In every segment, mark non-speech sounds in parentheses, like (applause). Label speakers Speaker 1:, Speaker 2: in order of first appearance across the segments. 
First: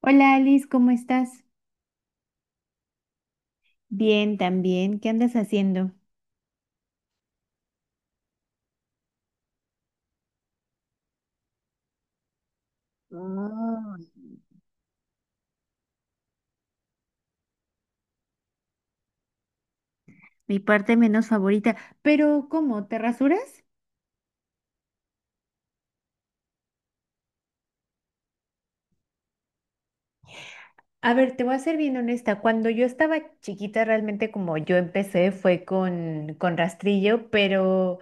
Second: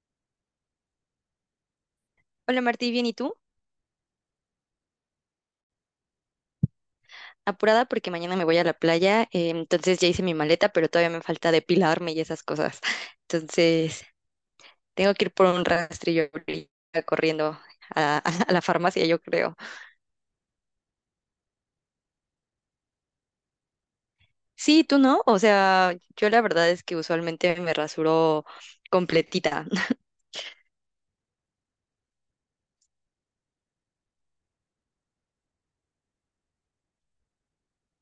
Speaker 1: Hola Alice, ¿cómo estás?
Speaker 2: Hola Martí, bien, ¿y tú?
Speaker 1: Bien, también. ¿Qué andas haciendo?
Speaker 2: Apurada porque mañana me voy a la playa, entonces ya hice mi maleta, pero todavía me falta depilarme y esas cosas. (laughs)
Speaker 1: Mm.
Speaker 2: Entonces, tengo que ir por un rastrillo ahorita corriendo a, (laughs) a la farmacia, yo creo.
Speaker 1: Mi parte menos favorita. Pero, ¿cómo? ¿Te rasuras?
Speaker 2: Sí, tú no, o sea, yo la verdad es que usualmente me rasuro completita. (laughs)
Speaker 1: A ver, te voy a ser bien honesta. Cuando yo estaba chiquita, realmente como yo empecé fue con rastrillo, pero,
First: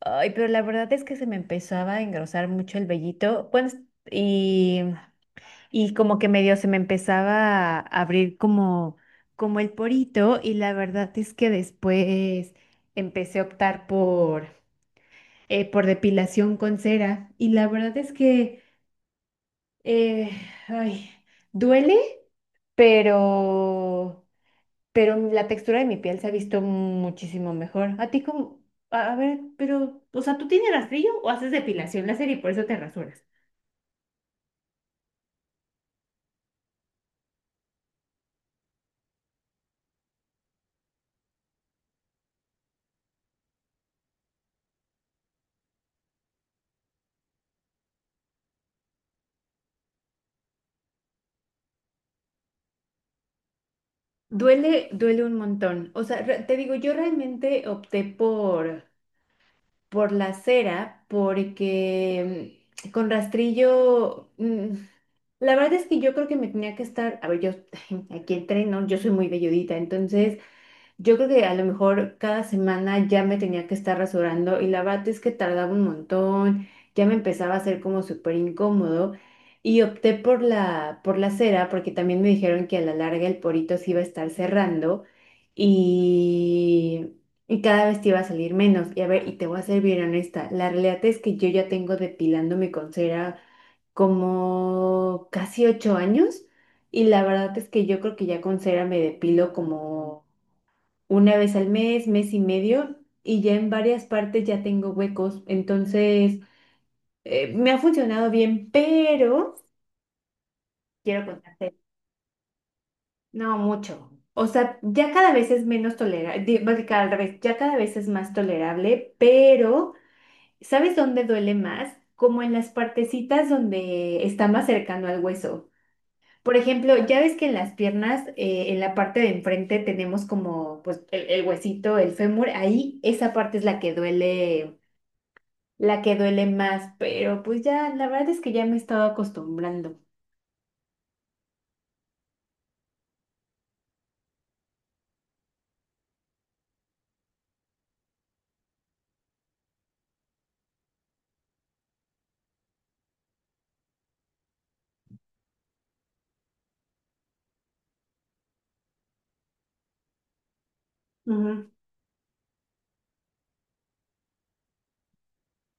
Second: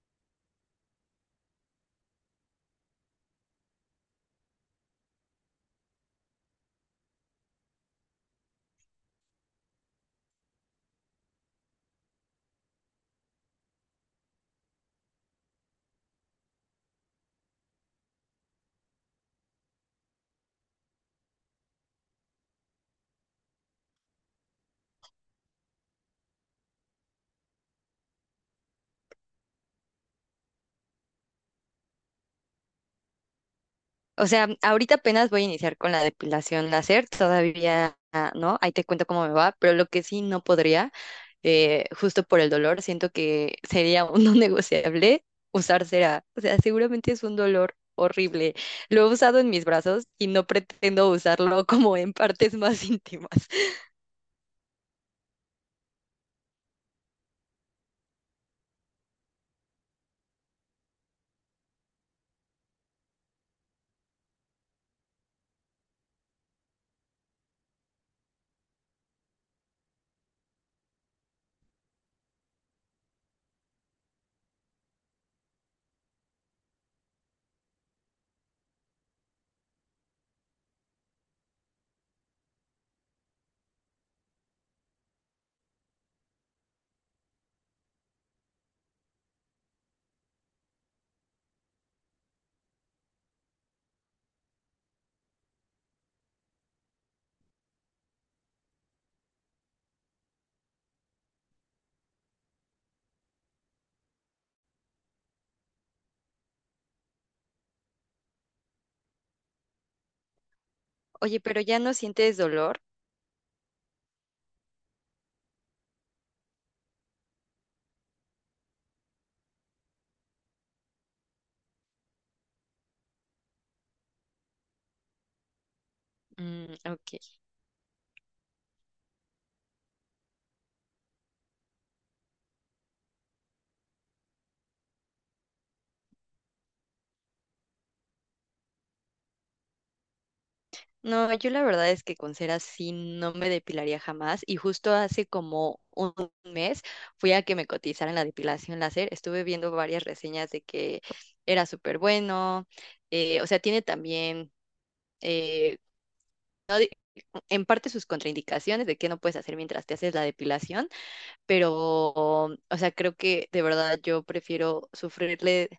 Speaker 1: ay, pero la verdad es que se me empezaba a engrosar mucho el vellito. Bueno, y como que medio se me empezaba a abrir como el porito y la verdad es que después empecé a optar por depilación con cera y la verdad es que eh, ay, duele, pero, pero la textura de mi piel se ha visto muchísimo mejor. A ti como, a ver, pero, o sea, ¿tú tienes rastrillo o haces depilación láser y por eso te rasuras?
Speaker 2: O sea, ahorita apenas voy a iniciar con la depilación láser, todavía, ah, ¿no? Ahí te cuento cómo me va, pero lo que sí no podría justo por el dolor, siento que sería (laughs) un no negociable usar cera. O sea, seguramente es un dolor horrible. Lo he usado en mis brazos y no pretendo usarlo (laughs) como en partes más íntimas.
Speaker 1: Duele, duele un montón. O sea, te digo, yo realmente opté por la cera porque con rastrillo, la verdad es que yo creo que me tenía que estar, a ver, yo (laughs) aquí el tren, ¿no? Yo soy muy velludita, entonces yo creo que a lo mejor cada semana ya me tenía que estar rasurando y la verdad es que tardaba un montón, ya me empezaba a hacer como súper incómodo y opté por la cera porque también me dijeron que a la larga el porito se iba a estar cerrando y, y cada vez te iba a salir menos. Y a ver, y te voy a ser bien honesta, la realidad es que yo ya tengo depilándome con cera como casi 8 años y la verdad es que yo creo que ya con cera me depilo como una vez al mes, mes y medio, y ya en varias partes ya tengo huecos. Entonces, me ha funcionado bien, pero quiero
Speaker 2: Oye, pero
Speaker 1: contarte.
Speaker 2: ya no sientes dolor.
Speaker 1: No mucho. O sea, ya cada vez es menos tolerable, más que cada vez, ya cada vez es más tolerable, pero ¿sabes dónde duele más? Como en las partecitas donde está más cercano al hueso. Por
Speaker 2: Mm,
Speaker 1: ejemplo, ya ves
Speaker 2: ok.
Speaker 1: que en las piernas, en la parte de enfrente tenemos como pues, el huesito, el fémur, ahí esa parte es la que duele más, pero pues ya, la verdad es que ya me he estado acostumbrando.
Speaker 2: No, yo la verdad es que con cera sí no me depilaría jamás. Y justo hace como un mes fui a que me cotizaran la depilación láser. Estuve viendo varias reseñas de que era súper bueno. O sea, tiene también eh, no en parte sus contraindicaciones de qué no puedes hacer mientras te haces la depilación,
Speaker 1: Ujú.
Speaker 2: pero, o sea, creo que de verdad yo prefiero sufrirle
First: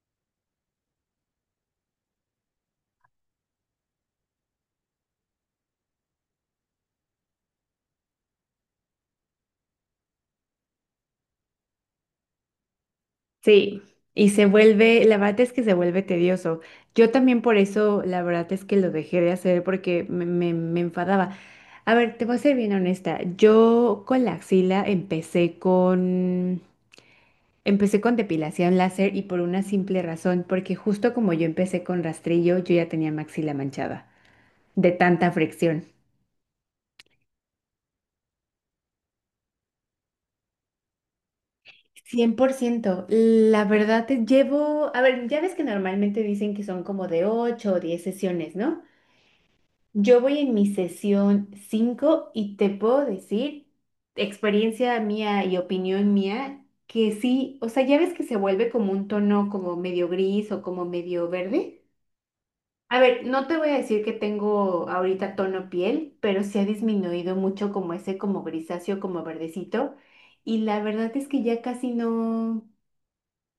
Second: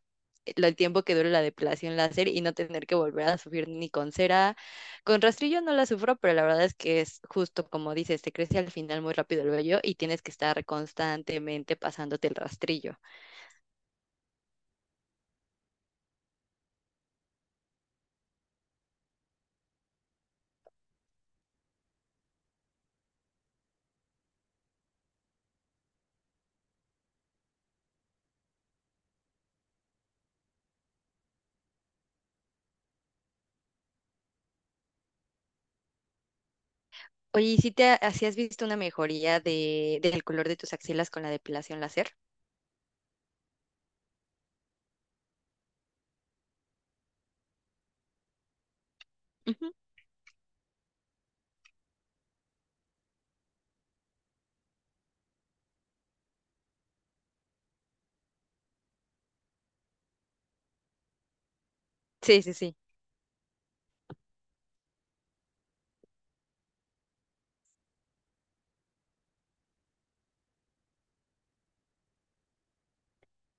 Speaker 2: el tiempo que dure la depilación láser y no tener que volver a sufrir ni con cera. Con rastrillo no la sufro, pero la verdad es que es justo como dices, te crece al final muy rápido el vello y tienes que estar constantemente pasándote el rastrillo.
Speaker 1: Sí, y se vuelve, la verdad es que se vuelve tedioso. Yo también por eso, la verdad es que lo dejé de hacer porque me enfadaba. A ver, te voy a ser bien honesta. Yo con la axila empecé con depilación láser y por una simple razón, porque justo como yo empecé con rastrillo, yo ya tenía mi axila manchada de tanta fricción.
Speaker 2: Oye, ¿si has visto una mejoría de, del color de tus axilas con la depilación láser?
Speaker 1: 100%. La verdad, te llevo, a ver, ya ves que normalmente dicen que son como de 8 o 10 sesiones, ¿no?
Speaker 2: Ujú.
Speaker 1: Yo voy en mi sesión 5 y te puedo decir, experiencia mía y opinión mía, que sí, o sea, ya ves que se vuelve como un tono como medio gris o como medio verde.
Speaker 2: Sí, sí, sí.
Speaker 1: A ver, no te voy a decir que tengo ahorita tono piel, pero sí ha disminuido mucho como ese como grisáceo, como verdecito. Y la verdad es que ya casi no.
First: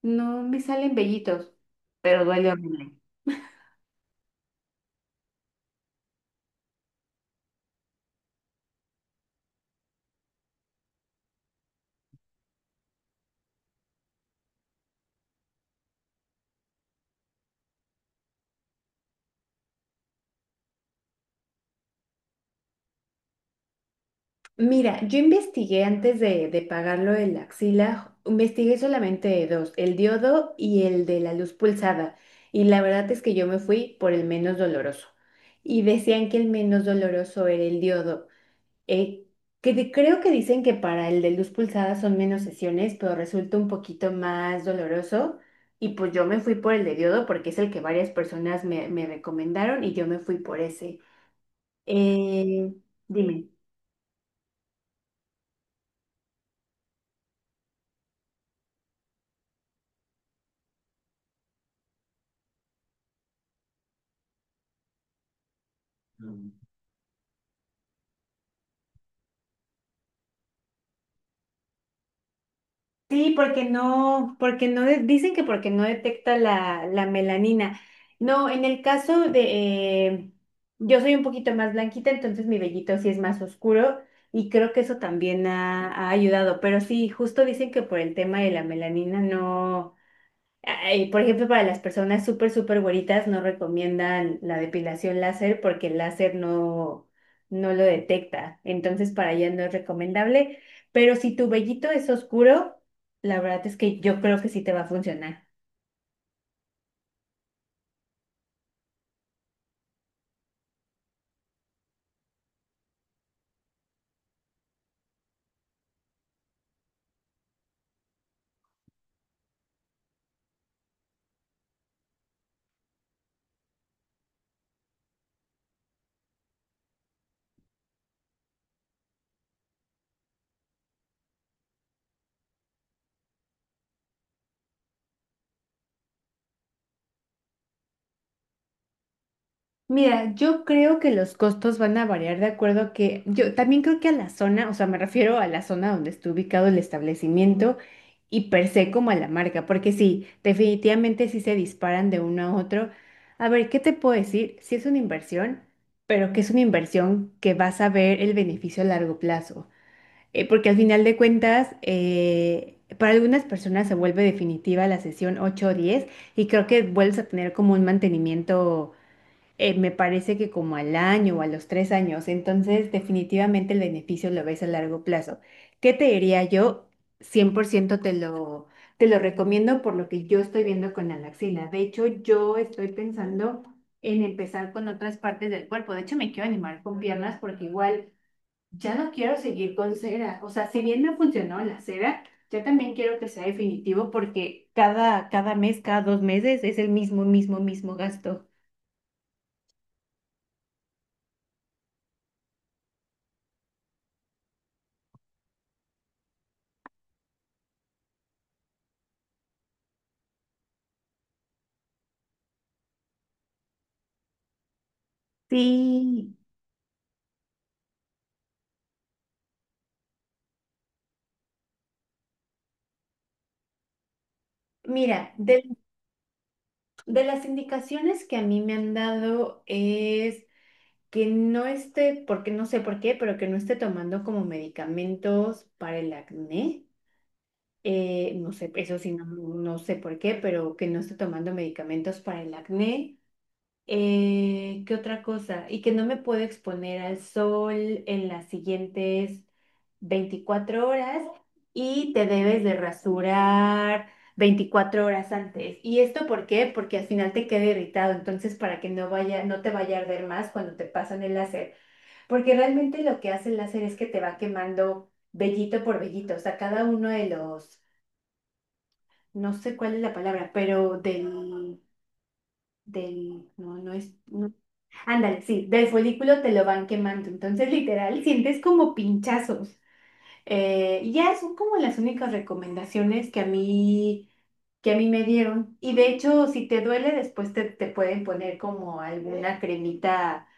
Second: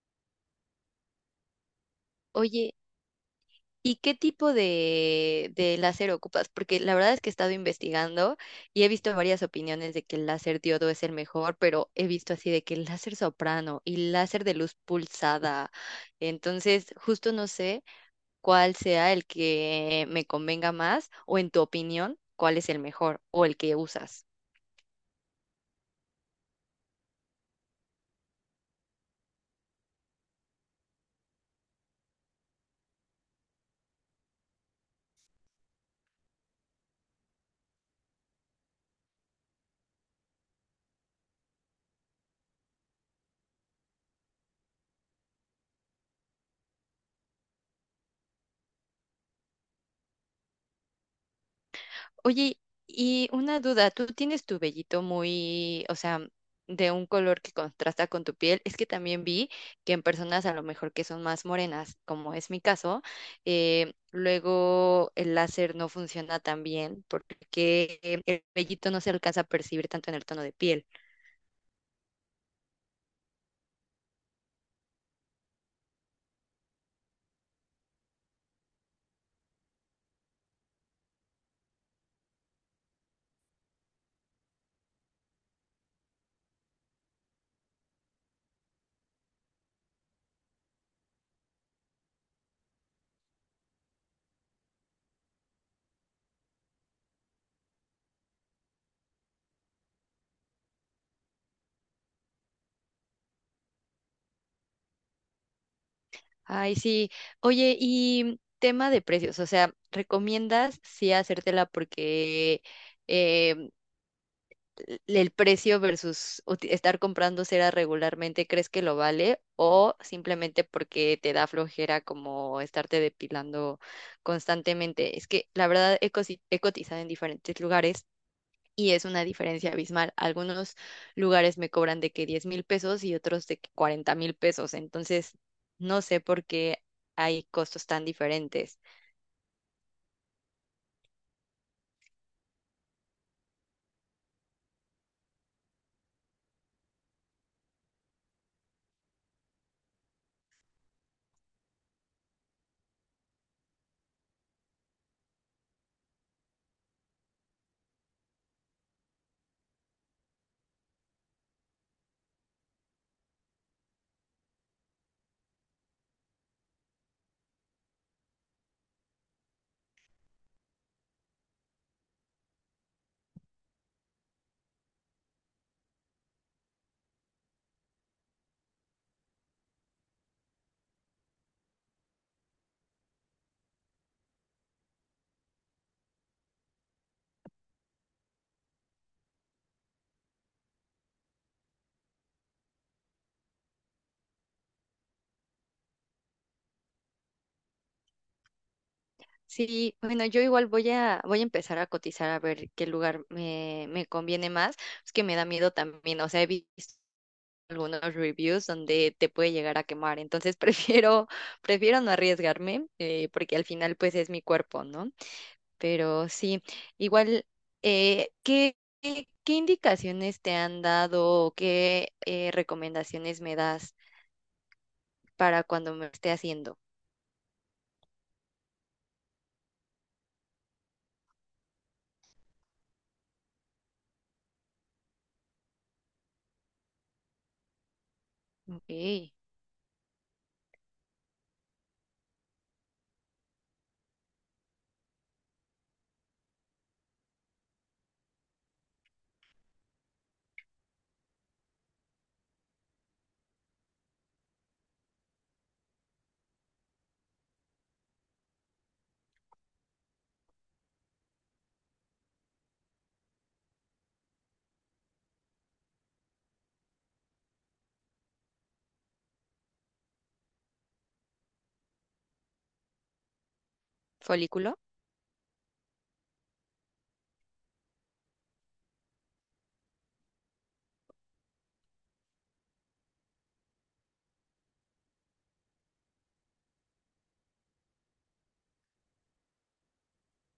Speaker 1: No me salen vellitos, pero duele
Speaker 2: Oye,
Speaker 1: horrible.
Speaker 2: ¿y qué tipo de láser ocupas? Porque la verdad es que he estado investigando y he visto varias opiniones de que el láser diodo es el mejor, pero he visto así de que el láser soprano y láser de luz pulsada. Entonces, justo no sé cuál sea el que me convenga más o en tu opinión, cuál es el mejor o el que usas.
Speaker 1: Mira, yo investigué antes de pagarlo el axila, investigué solamente dos, el diodo y el de la luz pulsada. Y la verdad es que yo me fui por el menos doloroso. Y decían que el menos doloroso era el diodo. eh, Creo que dicen que para el de luz pulsada son menos sesiones, pero resulta un poquito más doloroso. Y pues yo me fui por el de diodo porque es el que varias personas me recomendaron y yo me fui por ese.
Speaker 2: Oye,
Speaker 1: Eh,
Speaker 2: y
Speaker 1: Dime.
Speaker 2: una duda, ¿tú tienes tu vellito muy, o sea, de un color que contrasta con tu piel? Es que también vi que en personas a lo mejor que son más morenas, como es mi caso, luego el láser no funciona tan bien porque el vellito no se alcanza a percibir tanto en el tono de piel.
Speaker 1: Sí, porque no, de- dicen que porque no detecta la melanina. No, en el caso de, yo soy un poquito más blanquita, entonces mi vellito sí es más oscuro y creo que eso también ha ayudado, pero sí, justo dicen que por el tema de la melanina no. Ay, por ejemplo, para las personas súper, súper güeritas no recomiendan la depilación láser porque el láser no lo detecta. Entonces, para allá no es recomendable. Pero si tu vellito es oscuro, la verdad es que yo creo que sí te va a funcionar.
Speaker 2: Ay, sí. Oye, y tema de precios, o sea, ¿recomiendas sí hacértela porque... eh, el precio versus estar comprando cera regularmente, ¿crees que lo vale? ¿O simplemente porque te da flojera como estarte depilando constantemente? Es que la verdad he cotizado en diferentes lugares y es una diferencia abismal. Algunos lugares me cobran de que 10,000 pesos y otros de que 40,000 pesos. Entonces, no sé por qué hay costos tan diferentes.
Speaker 1: Mira, yo creo que los costos van a variar de acuerdo a que yo también creo que a la zona, o sea, me refiero a la zona donde esté ubicado el establecimiento y per se como a la marca, porque sí, definitivamente sí se disparan de uno a otro. A ver, ¿qué te puedo decir? Sí es una inversión, pero que es una inversión que vas a ver el beneficio a largo plazo. Porque al final de cuentas, para algunas personas se vuelve definitiva la sesión 8 o 10 y creo que vuelves a tener como un mantenimiento me parece que como al año o a los 3 años, entonces definitivamente el beneficio lo ves a largo plazo. ¿Qué te diría yo? 100% te lo recomiendo por lo que yo estoy viendo con la laxina. De hecho, yo estoy pensando en empezar con otras partes del cuerpo. De hecho, me quiero animar con piernas porque igual ya no quiero seguir con cera. O sea, si bien me funcionó la cera, yo también quiero que sea definitivo porque cada mes, cada 2 meses es el mismo, mismo, mismo gasto.
Speaker 2: Sí, bueno, yo igual voy a empezar a cotizar a ver qué lugar me conviene más. Es que me da miedo también, o sea, he visto algunos reviews donde te puede llegar a quemar, entonces (laughs) prefiero, prefiero no arriesgarme, porque al final pues es mi cuerpo, ¿no? Pero
Speaker 1: Sí.
Speaker 2: sí, igual, ¿qué indicaciones te han dado o qué recomendaciones me das
Speaker 1: Mira, de,
Speaker 2: para cuando me esté haciendo?
Speaker 1: de las indicaciones que a mí me han dado es que no esté, porque no sé por qué, pero que no esté tomando como medicamentos para el acné. No sé,
Speaker 2: Ok,
Speaker 1: eso sí, no, no sé por qué, pero que no esté tomando medicamentos para el acné. ¿Qué otra cosa? Y que no me puedo exponer al sol en las siguientes 24 horas y te debes de rasurar 24 horas antes. ¿Y esto por qué? Porque al final te queda irritado, entonces para que no te vaya a arder más cuando te pasan el láser, porque realmente lo que hace el láser es que te va quemando vellito por vellito, o sea, cada uno de los, no sé cuál es la palabra, pero del, no, no es, no.
Speaker 2: folículo.
Speaker 1: Ándale, sí, del folículo te lo van quemando, entonces literal sientes como pinchazos. Y ya son como las únicas recomendaciones que a mí me dieron. Y de hecho, si te duele, después te pueden poner como alguna cremita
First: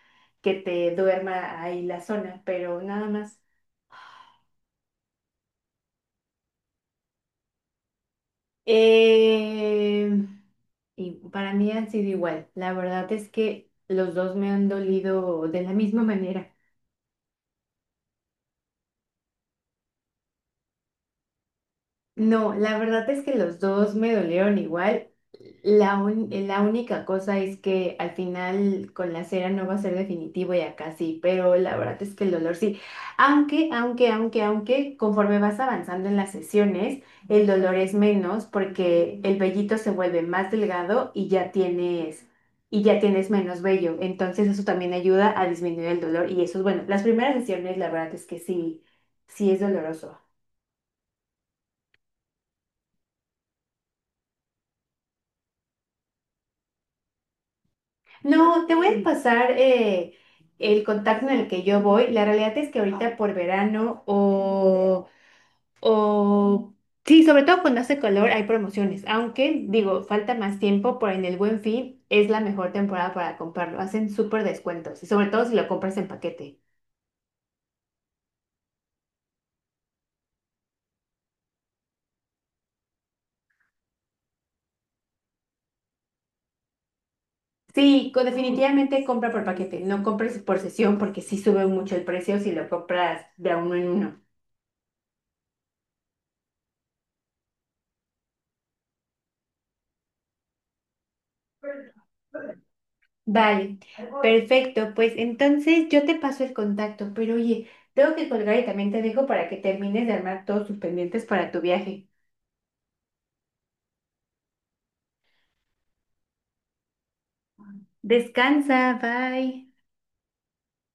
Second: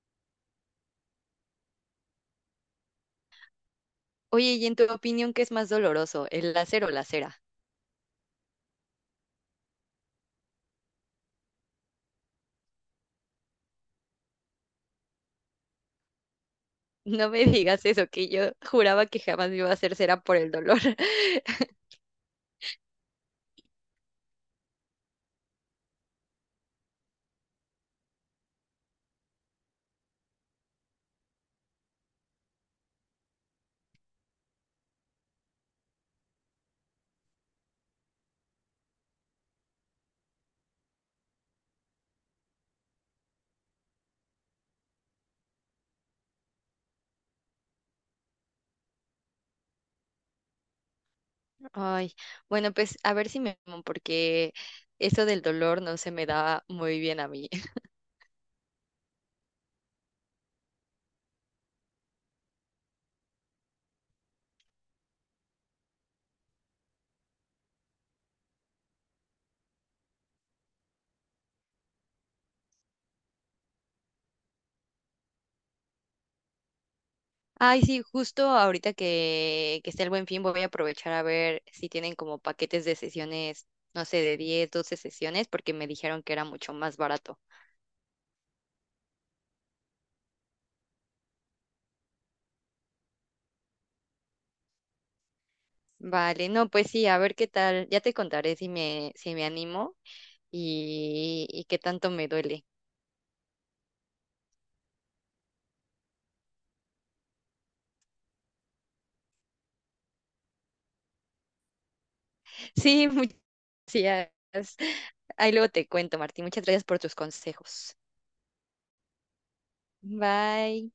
Speaker 1: que te duerma ahí la zona, pero nada más.
Speaker 2: Oye, ¿y en tu opinión qué es más doloroso, el láser o la cera?
Speaker 1: Eh, y para mí han sido igual, la verdad es que los dos me han dolido de la misma manera.
Speaker 2: (laughs) No me digas eso, que yo juraba que jamás me iba a hacer cera por el dolor. (laughs)
Speaker 1: No, la verdad es que los dos me dolieron igual. La única cosa es que al final con la cera no va a ser definitivo y acá sí, pero la verdad es que el dolor sí. Aunque, conforme vas avanzando en las sesiones, el dolor es menos porque el vellito se vuelve más delgado y ya tienes menos vello. Entonces eso también ayuda a disminuir el dolor y eso es bueno. Las primeras sesiones, la verdad es que sí, sí es doloroso.
Speaker 2: Ay, bueno, pues a ver si me animo, porque eso del dolor no se me da muy bien a mí. (laughs)
Speaker 1: No, te voy a pasar el contacto en el que yo voy. La realidad es que ahorita por verano o sí, sobre todo cuando hace calor hay promociones, aunque digo, falta más tiempo, pero en el Buen Fin es la mejor temporada para comprarlo. Hacen súper descuentos y sobre todo si lo compras en paquete.
Speaker 2: Ay, sí, justo ahorita que está el Buen Fin voy a aprovechar a ver si tienen como paquetes de sesiones, no sé, de 10, 12 sesiones, porque me dijeron que era mucho más barato.
Speaker 1: Sí, definitivamente compra por paquete, no compres por sesión porque sí sube mucho el precio si lo compras de a uno en uno.
Speaker 2: Vale, no, pues sí, a ver qué tal. Ya te contaré si me animo y qué tanto me duele.
Speaker 1: Vale, perfecto. Pues entonces yo te paso el contacto, pero oye, tengo que colgar y también te dejo para que termines de armar todos tus pendientes para tu viaje.
Speaker 2: (laughs) Sí, muchas gracias. Ahí luego te cuento, Martín. Muchas gracias por tus consejos.
Speaker 1: Descansa, bye.
Speaker 2: Bye.